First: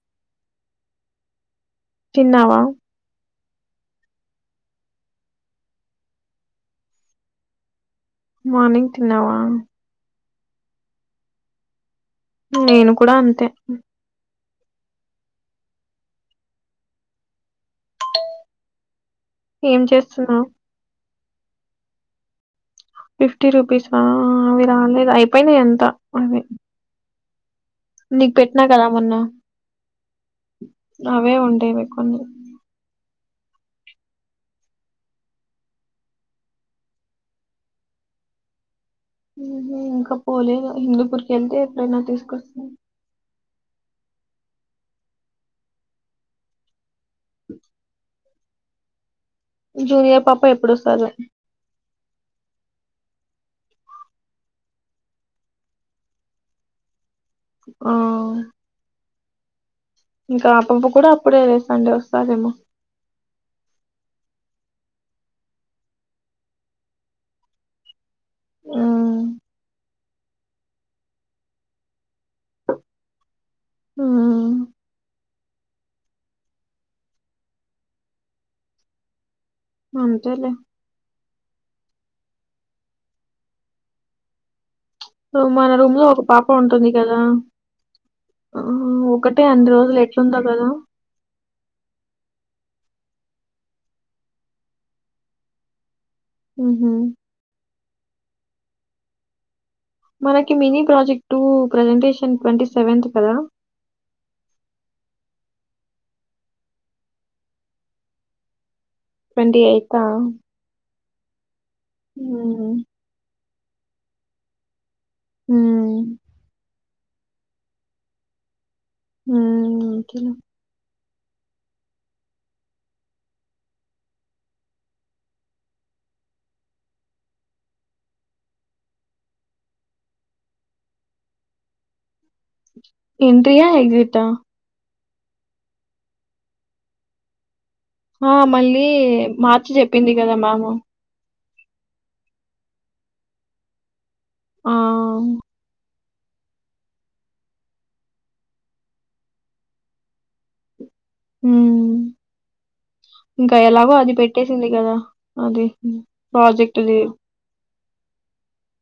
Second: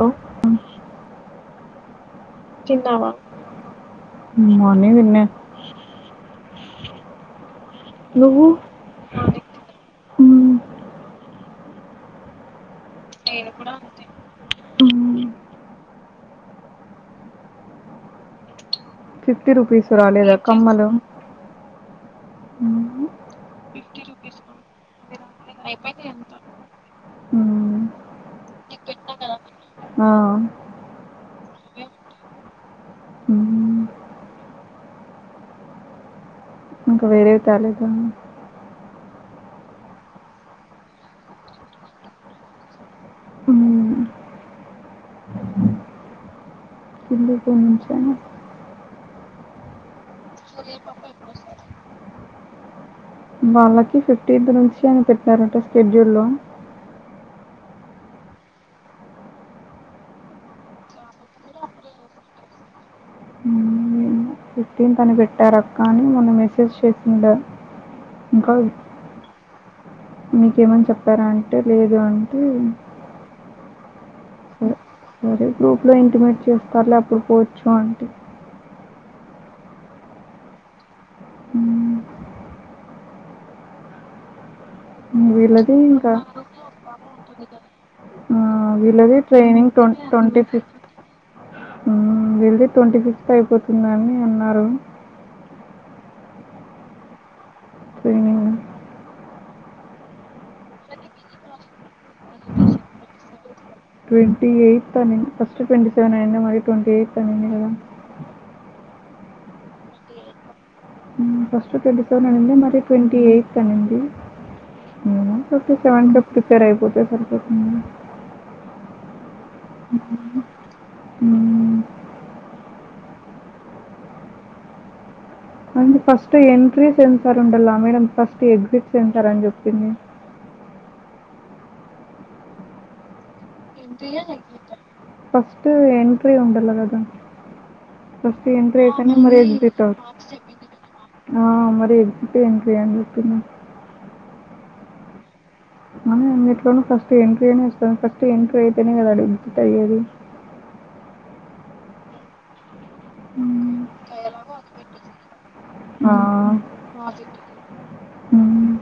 Hello తిన్నావా morning తిన్న నువ్వు మార్నింగ్ తిన్నావా నేను కూడా అంతే నేను కూడా ఉంతా [unintelligible] ఫిఫ్టీ ఏం రూపీస్ రాలేదా చేస్తున్నావు కమ్మలు మ్మ్. ఫిఫ్టీ రూపీస్ఆ అవి రాలేదు అయిపోయినాయి అంత అవి నీకు పెట్టినా కదా మొన్న ఆ అవే ఉంటాయి ఎక్కువ అన్ని మ్మ్. ఇంకా వేరేవి తెలదు ఉహు ఇంకా పోలేదు హిందుపురికి వెళ్తే ఎప్పుడైనా తీసుకొస్త మ్మ్. హిందూపూరి నుంచ జూనియర్ పాప ఎప్పుడు వస్తారు వాళ్ళకి ఫిఫ్టీన్త్ నుంచి అని పెట్టరట షెడ్యూల్ లో ఆ ఇంకా ఆపపు కూడా అప్పుడే సండే వస్తారేమో ఫిఫ్టీన్తని పెట్టారు అక్క అని మొన్న మెసేజ్ చేసిండ ఇంకా మ్మ్ మీకేమని చెప్పారా అంటే లేదు అంటే ఆ సరే గ్రూప్లో ఇంటిమేట్ చేస్తారులే అప్పుడు పోవచ్చు అంటే అ చేయలే మ్మ్. మన వీళ్ళది రూమ్ లో ఇంకా ఒక పాప ఉంటుంది కదా ఆ వీళ్ళది ఒకతే అన్ని ట్రైనింగ్ ట్వం రోజులు ఎట్లుందా ట్వంటీ కదా వెళ్లి ట్వంటీ ఫిఫ్త్ అయిపోతుందని అన్నారు ఉహు ట్రేనిగ్ మనకి mini project presentation twenty seventh కదా ట్వంటీ ఎయిట్త్న్ని ఫస్ట్వంట [unintelligible] సెవెన్ అయనాంది టట్వంట ఎయిథద ట్వంటీయాయితా ఫస్ట్ ట్వంటీ సెవెన్ అనింది హ్మ్. మరి ట్వంటీ ఎయిత్ అనింది మేము హ్మ్. ప్ర ప్రపర్ యిపోతే స హ్మ్. ఓకేలే. [unintelligible] ఉమ్ అే ఫస్ట్ ఎంట్రీ సెంటారు ఉండాల మేడ ఫస్ట్ ఎగ్జిట్ సెంటార అని చెప్పింది [unintelligible] ఎంట్రీయా ఎగ్జిటా? ఫస్ట్ ఎంట్రీ ఉండల కదా ఆ! ఫస్ట్ ఎంట్రీ మళ్ళీ అయితేనే మరి మార్చి ఎగ్జిట్ చెప్పింది కదా ఆవుతది మ్యామ్. ఆ మరి ఎగ్జిట్, ఎంట్రీ అని చెప్పింది ఆ అ అన్నిట్లోను ఫస్ట్ ఎంట్రీ అనే ఇస్తుంది ఫస్ట్ ఎంట్రీ అయితేనే కదా అడుగు అయ్యేది ఉ ఇంకా ఎలాగో అది పెట్టేసింది కదా అది ఆ ప్రాజెక్ట్ది ఉమ్,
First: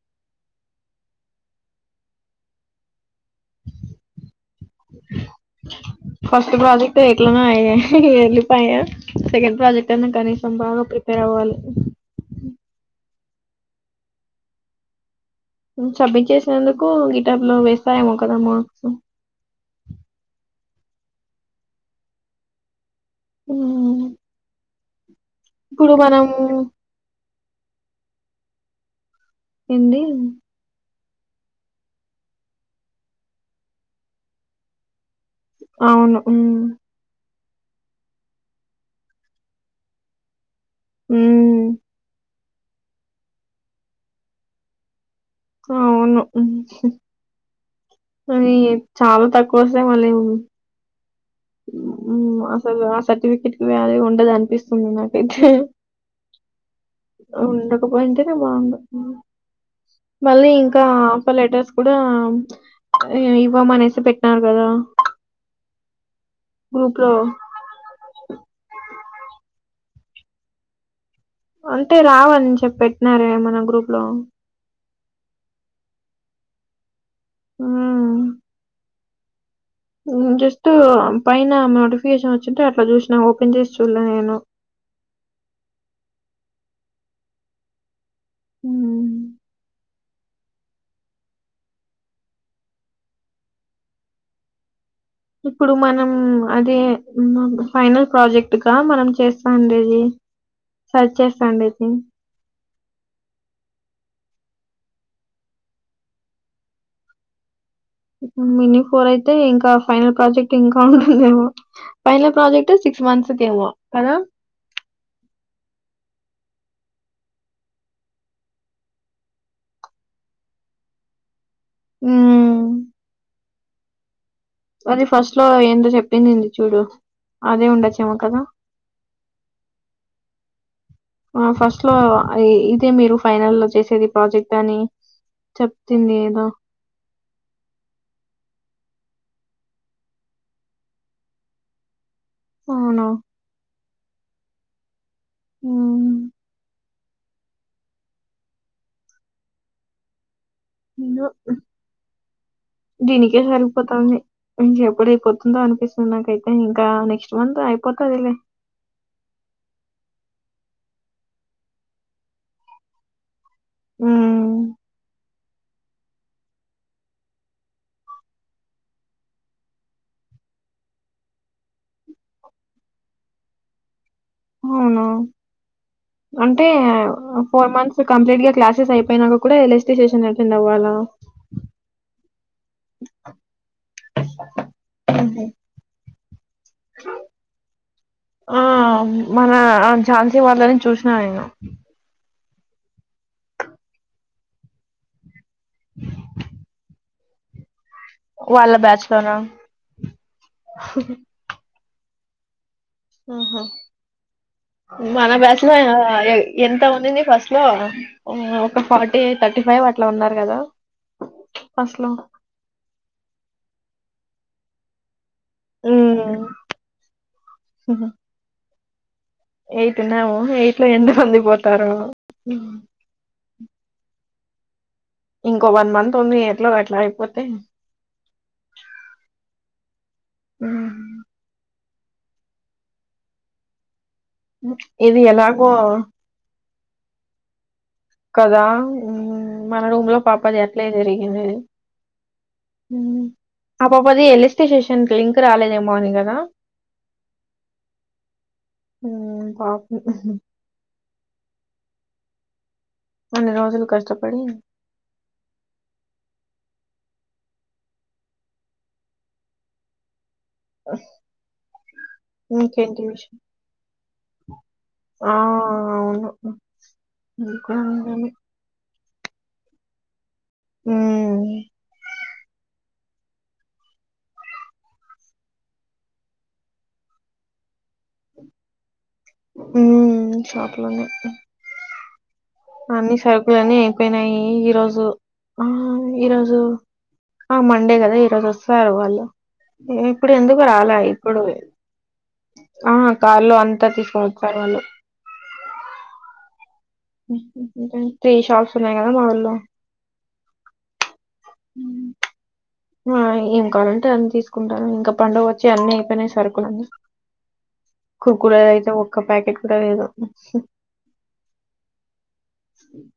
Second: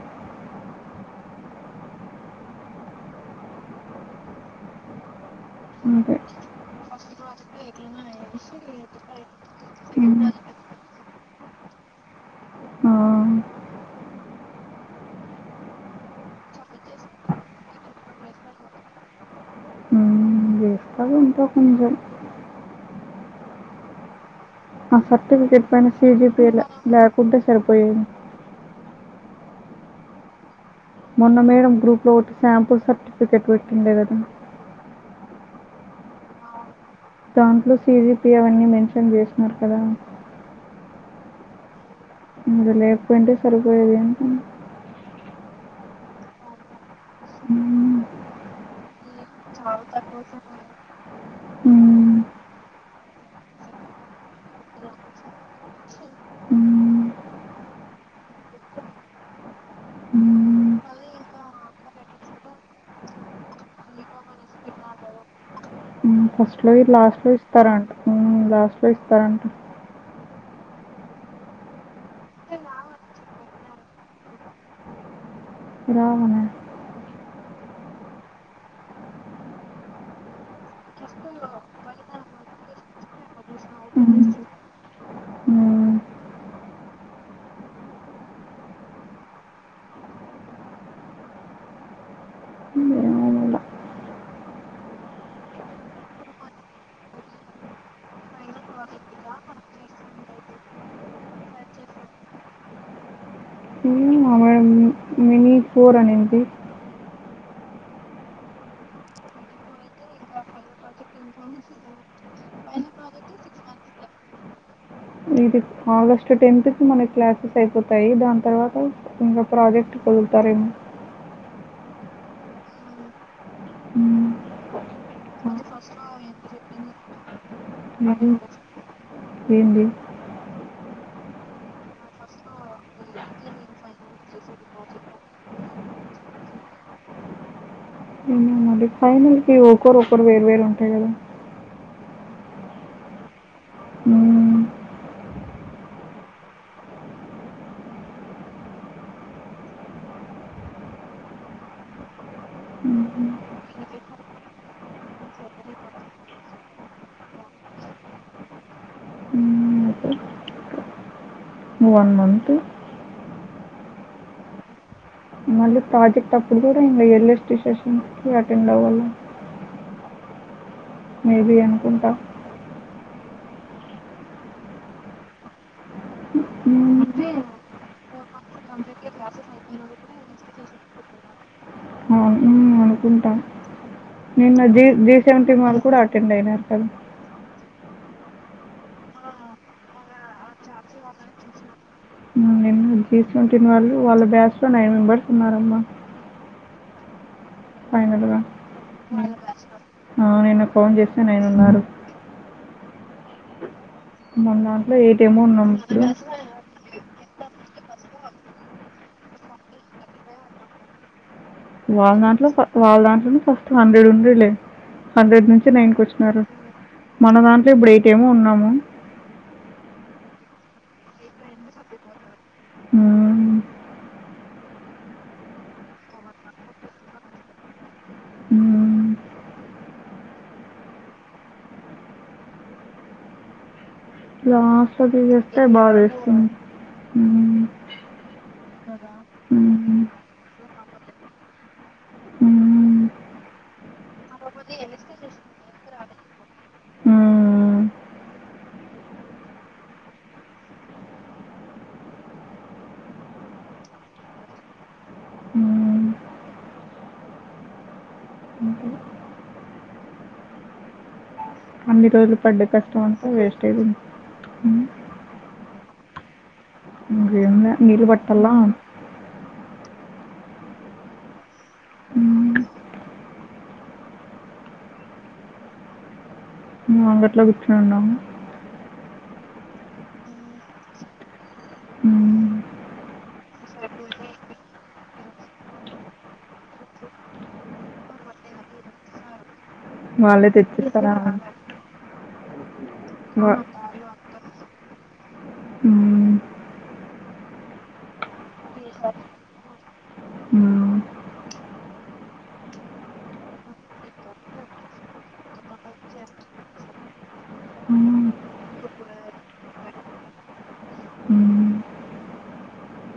అంతే ఫస్ట్ ప్రజెక్ట్ ఎట్లోనో అయ్యే వెళ్లిపాయ సెకండ్ ప్రాజెక్ట్ అన్నా కనీసం బాగా ప్రిపేర్ అవ్వాలి ఆ, సబ్మిట్ చేసినందుకు గిటాబ్ లో వేస్తాయమో కదా మార్క్స్ అదేంటో [unintelligible] ముందు ఉ ఆ సర్టిఫికెట్ పైన మనము సీజీపీలా లేకుంటేలే సరిపోయేది ఏంది మొన్న మేడం గ్రూప్ లో ఒకటి శాంపుల్ సర్టిఫికేట్ పెట్టిండే కదా అవును ఉమ్ దాంట్లో సజీపి అవన్నీ మెన్షన్ చేసినారు కదా ఉ ఇంగా లేకపోయి ఉంటే సరిపోయేది ఏంటి అవును మ్మ్. కానీ చాలా తక్కువ వస్తాయి మళ్ళీ ఉ ఉమ్ అసలు ఆ సర్టిఫికెట్ వ్యాల్యూ ఉండదు అనిపిస్తుంది నాకైతే మ్మ్. ఉండకపోయింటేనే బాగుండు మళ్ళీ మ్మ్. ఇంకా ఆఫర్ లెటర్స్ కూడా ఇవ్వమనేసి పెట్టినారు కదా ఫస్ట్ లో లాస్ట్ లో ఇస్తారంట ఉమ్ లాస్ట్ లో ఇస్తారంట అంటే రావని చెప్పి పెట్టినారేమన గ్రూప్ లో రావణ ఆ జస్ట్ పైన నోటిఫికేషన్ వచ్చింటే అట్లా చూసినా ఓపెన్ చేసి చూలే నేను మ్మ్. ఆ ఏమో మల్ల ఇప్పుడు మనం అదే ఫైనల్ ప్రాజెక్టుక మనం చేస్తాండేది సర్చ్ చేస్తాండేది మ మ [unintelligible] ఫోర్ అనింది మినీ ఫోర్ అయితే ఇంకా ఫైనల్ ప్రాజెక్ట్ ఇంకా ఉంటుందేమో ఫైన ప్రాజెక్ట్ సిక్స్ మంత్స్ ఏమో ఇది ఆగస్ట్ టెన్త్ కి మన క్లాసెస్ అయిపోతాయి దాని తర్వాత ఇంకా ప్రాజెక్ట్ కి వదులుతారేమో ఆ హ్మ్. అది ఫస్ట్ లో ఏందో చెప్పిందింది చూడు అదే అవును. ఉండొచ్చేమో కదా ఏమో ఏంది ఫస్ట్ లో ఇదే మీరు ఫైనల్ లో చేసేది ప్రాజెక్ట్ అని చెప్తుంది ఏదో ఉమ్ అదే ఫైనల్ కి ఒకరు ఒక్కొక్కరు వేరు వేరు ఉంటాయి కదా అవును హ్మ్. ఆ ఏందో హుహు. దీనికే సరిపోతాంది ఇంజ్ ఎప్పుడు అయిపోతుందో అనిపిస్తుంది నాకైతే ఇంకా నెక్స్ట్ మంత్ అయిపోతాదిలే హ్మ్. వన్ మంతు ఉ మళ్ళీ ప్రాజెక్ట్ అప్పుడు కూడా ఇంకా ఎల్ఎస్టి సెషన్కి అటెండ్ అవ్వాలం మేబి అనుకుంటా అవున హ్ అంటే ఫోర్ మంత్స్ కంప్లీట్ గా క్లాసెస్ అయిపోయినాక కూడా ఎలాస్టి సేషన్ అటెండ్ అవ్వాలా ఆ నిన్న జీ జీ సెవెంటీ మాల్ కూడా అటెండ్ అయినారు కదా ఆ మన ఆ ఝాన్సీ వాళ్ళని చూసిన నేను హ్ జీ సెవంటీ వాళ్ళు వాళ్ళ బ్యాసచ్ లో నైన్ మెంబర్స్ ఉన్నారమ్మా ఫైనల్గా వాల్ల బ్యాచ్ లోన నేను ఫోన్ చేస్తే నేను ఉన్నారు ఆహ మన దాంట్లో ఎయిట్ మన ఏమో బ్యాచ్ ఉన్నాం లో ఇప్పుడు అయి ఎంత ఉండింది ఫస్ట్ లో ఒక ఫార్టీ థర్టీ ఫైవ్ అట్లా ఉన్నారు కదా ఫస్ట్‌లో. వాళ్ళ దాంట్లో వాళ్ళ దాంట్లోనే ఫస్ట్ హండ్రెడ్ ఉండేలే హండ్రెడ్ నుంచి నైన్కి వచ్చినారు హ్మ్. మన దాంట్లో బ్రైట్ ఏమో ఉన్నాము ఎయిట్ ఉన్నాము ఎయిట్ లో ఎంత మంది పోతారు ఇంకో వన్ మంత్ ఉంది. ఎట్లో అట్లా అయిపోతే హ్ హాస్టల్ ఇది తీసేస్తే ఎలాగో బాదా ఏస్తుంది. కదా మన రూమ్ లో పాపది ఆట్లే జరిగింది హ్మ్. హ్ ఆ పాపది ఎల్ ఏస్టి స్టేషన్ కి లింక్ రాలేదేమో అని కదా ఆ కోపం ఇన్ని రోజులు కష్టపడి హ్మ్. అంతే. ఆ అన్ని రోజులు పడ్డ కష్టం అంతా వేస్ట్ అయితుంది ఆ అవును అ అది కూడా నీరు నిజమే పట్టల్ల హ్ అంగట్లో కూర్చుని ఉన్నాము హ్ షాపులోనే హ్మ్. అన్ని సరుకులన్ని అయిపోయినాయి ఈరోజు ఈరోజు ఆ మండే కదా ఈ రోజు వస్తారు వాళ్ళు ఇప్పుడు వాళ్ళే ఎందుకు రాలే తెచ్చిస్తారా ఇప్పుడు ఆ కార్లో వా- అంతా తీసుక పోతారు వాళ్ళు మ్మ్. త్రీ షాప్స్ ఉన్నాయి కదా మా ఊల్లో మ్మ్. ఉమ్. ఏం కావాలంటే అన్ని తీసుకుంటాను. ఇంకా పండుగ వచ్చి అన్ని అయిపోయినాయి సరుకులు అన్ని కుర్ కుర్ కురే అయితే ఒక్క ప్యాకెట్ కూడా లేదు మ్మ్.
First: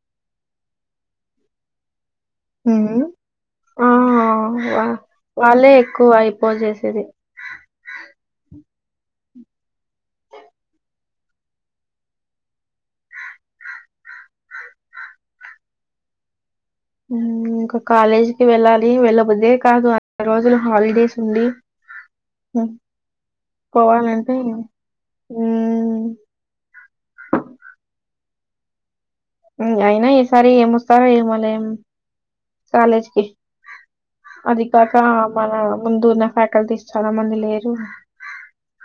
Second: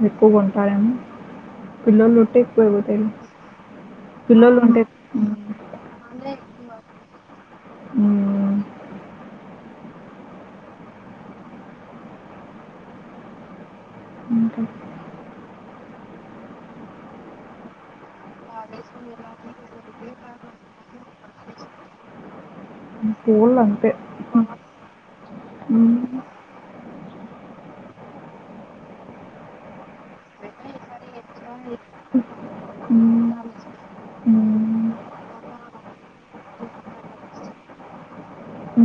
ఎక్కువగా ఉంటారేమే పిల్లోళ్ళు ఉంటే పోయిపోతాయి ఉమ్. పిల్లోలు ఉంటే ఎక్కువయి పో చేసిది మ్మ్. ఇంకా ఇంకా కాలేజ్కి వెళ్ళాలి వెళ్ళబుద్దే కాదు అన్ని రోజులు హాలిడేస్ ఉండి. పూలు అంతే పోవాలీ అంటె హు మ్మ్. అయినా ఏ సారి ఏం వస్తారు ఏమోలే కాలేజ్కి హ్మ్. అది హ్మ్. కాక మన ముందు ఉన్న ఫ్యాకల్టీస్ చాలా మంది లేరు ఉ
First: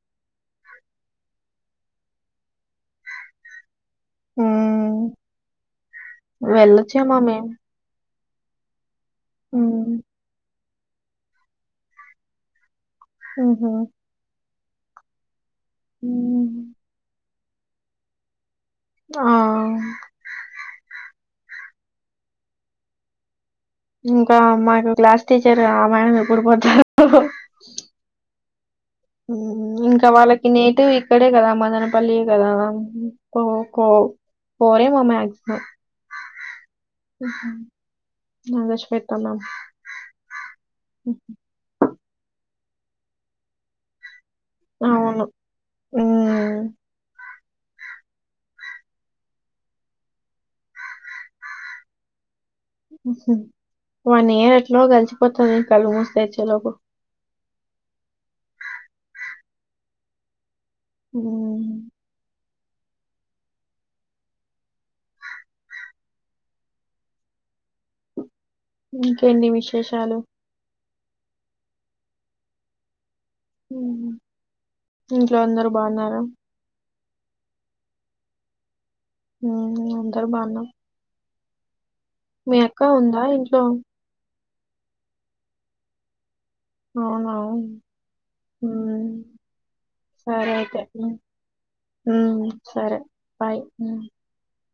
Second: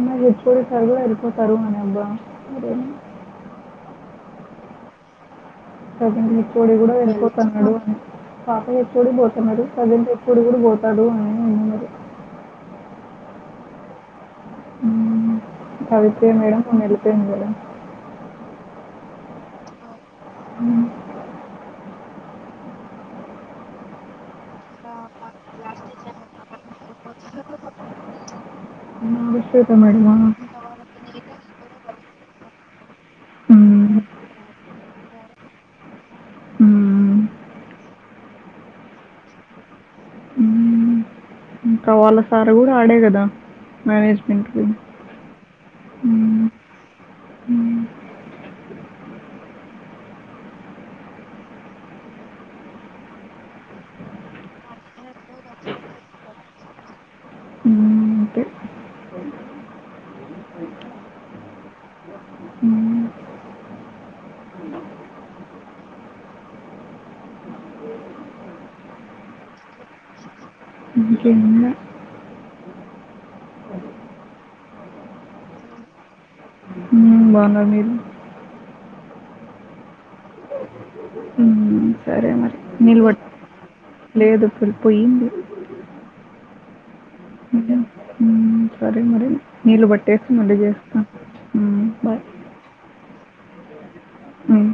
న్న హెట్ సారు కూడా ఇ తరువా అని అబ్బా హ ప్రజెంట్ ఎప్పుడ కూడా మేము వెలిపోతన్నాడు అని పాప ఎప్పుడు పోతున్నాడు ఉమ్. ప్రజెంట్ ఎప్పుడు కూడా పోతు పడువునే అన్నరి ఓహో కవితే మేడం ఉమ్. మొన్న ఎలిపేంది కద ఆ అ ఇంకా మాకు క్లాస్ టీచర్ మేడం ఎప్పుడు పోతారు నాగశ్వేత ఇంకా మేడమా? వాళ్ళకి నేటివ్ ఇక్కడ కదా మదనపల్లి కదా కో కో హ్మ్. పోరేమో మాక్సిమం హ్మ్. నాగేశ్వేత మామ్ కా వాళ్ళ సార్ కూడా ఆడే కదా మేనేజ్మెంట్కి అవును హ్మ్. హ వన్ ఇయర్ ఏట్లో కలిసిపోతది కళ్ళు మూసి తెరిచే లోపు మ్మ్, అంతే ఉ మ్మ్, ఇంకేడి విశేషాలు ఇంకేం లే ఇంట్లో అందరు బాగున్నార బాగున్నారు మీరు ఉ అందరు బాగున్నం మ్మ్, సరే మీ మరి అక్క నిలబ ఉందా ఇంట్లో లేదు పుల్ పొయ్యింది అవున మ్మ్, ఉ సరే మరి నీళ్ళు పట్టేసి సరే మళ్ళీ అయితే చేస్తాను ఉమ్ సరే బాయ్ బాయ్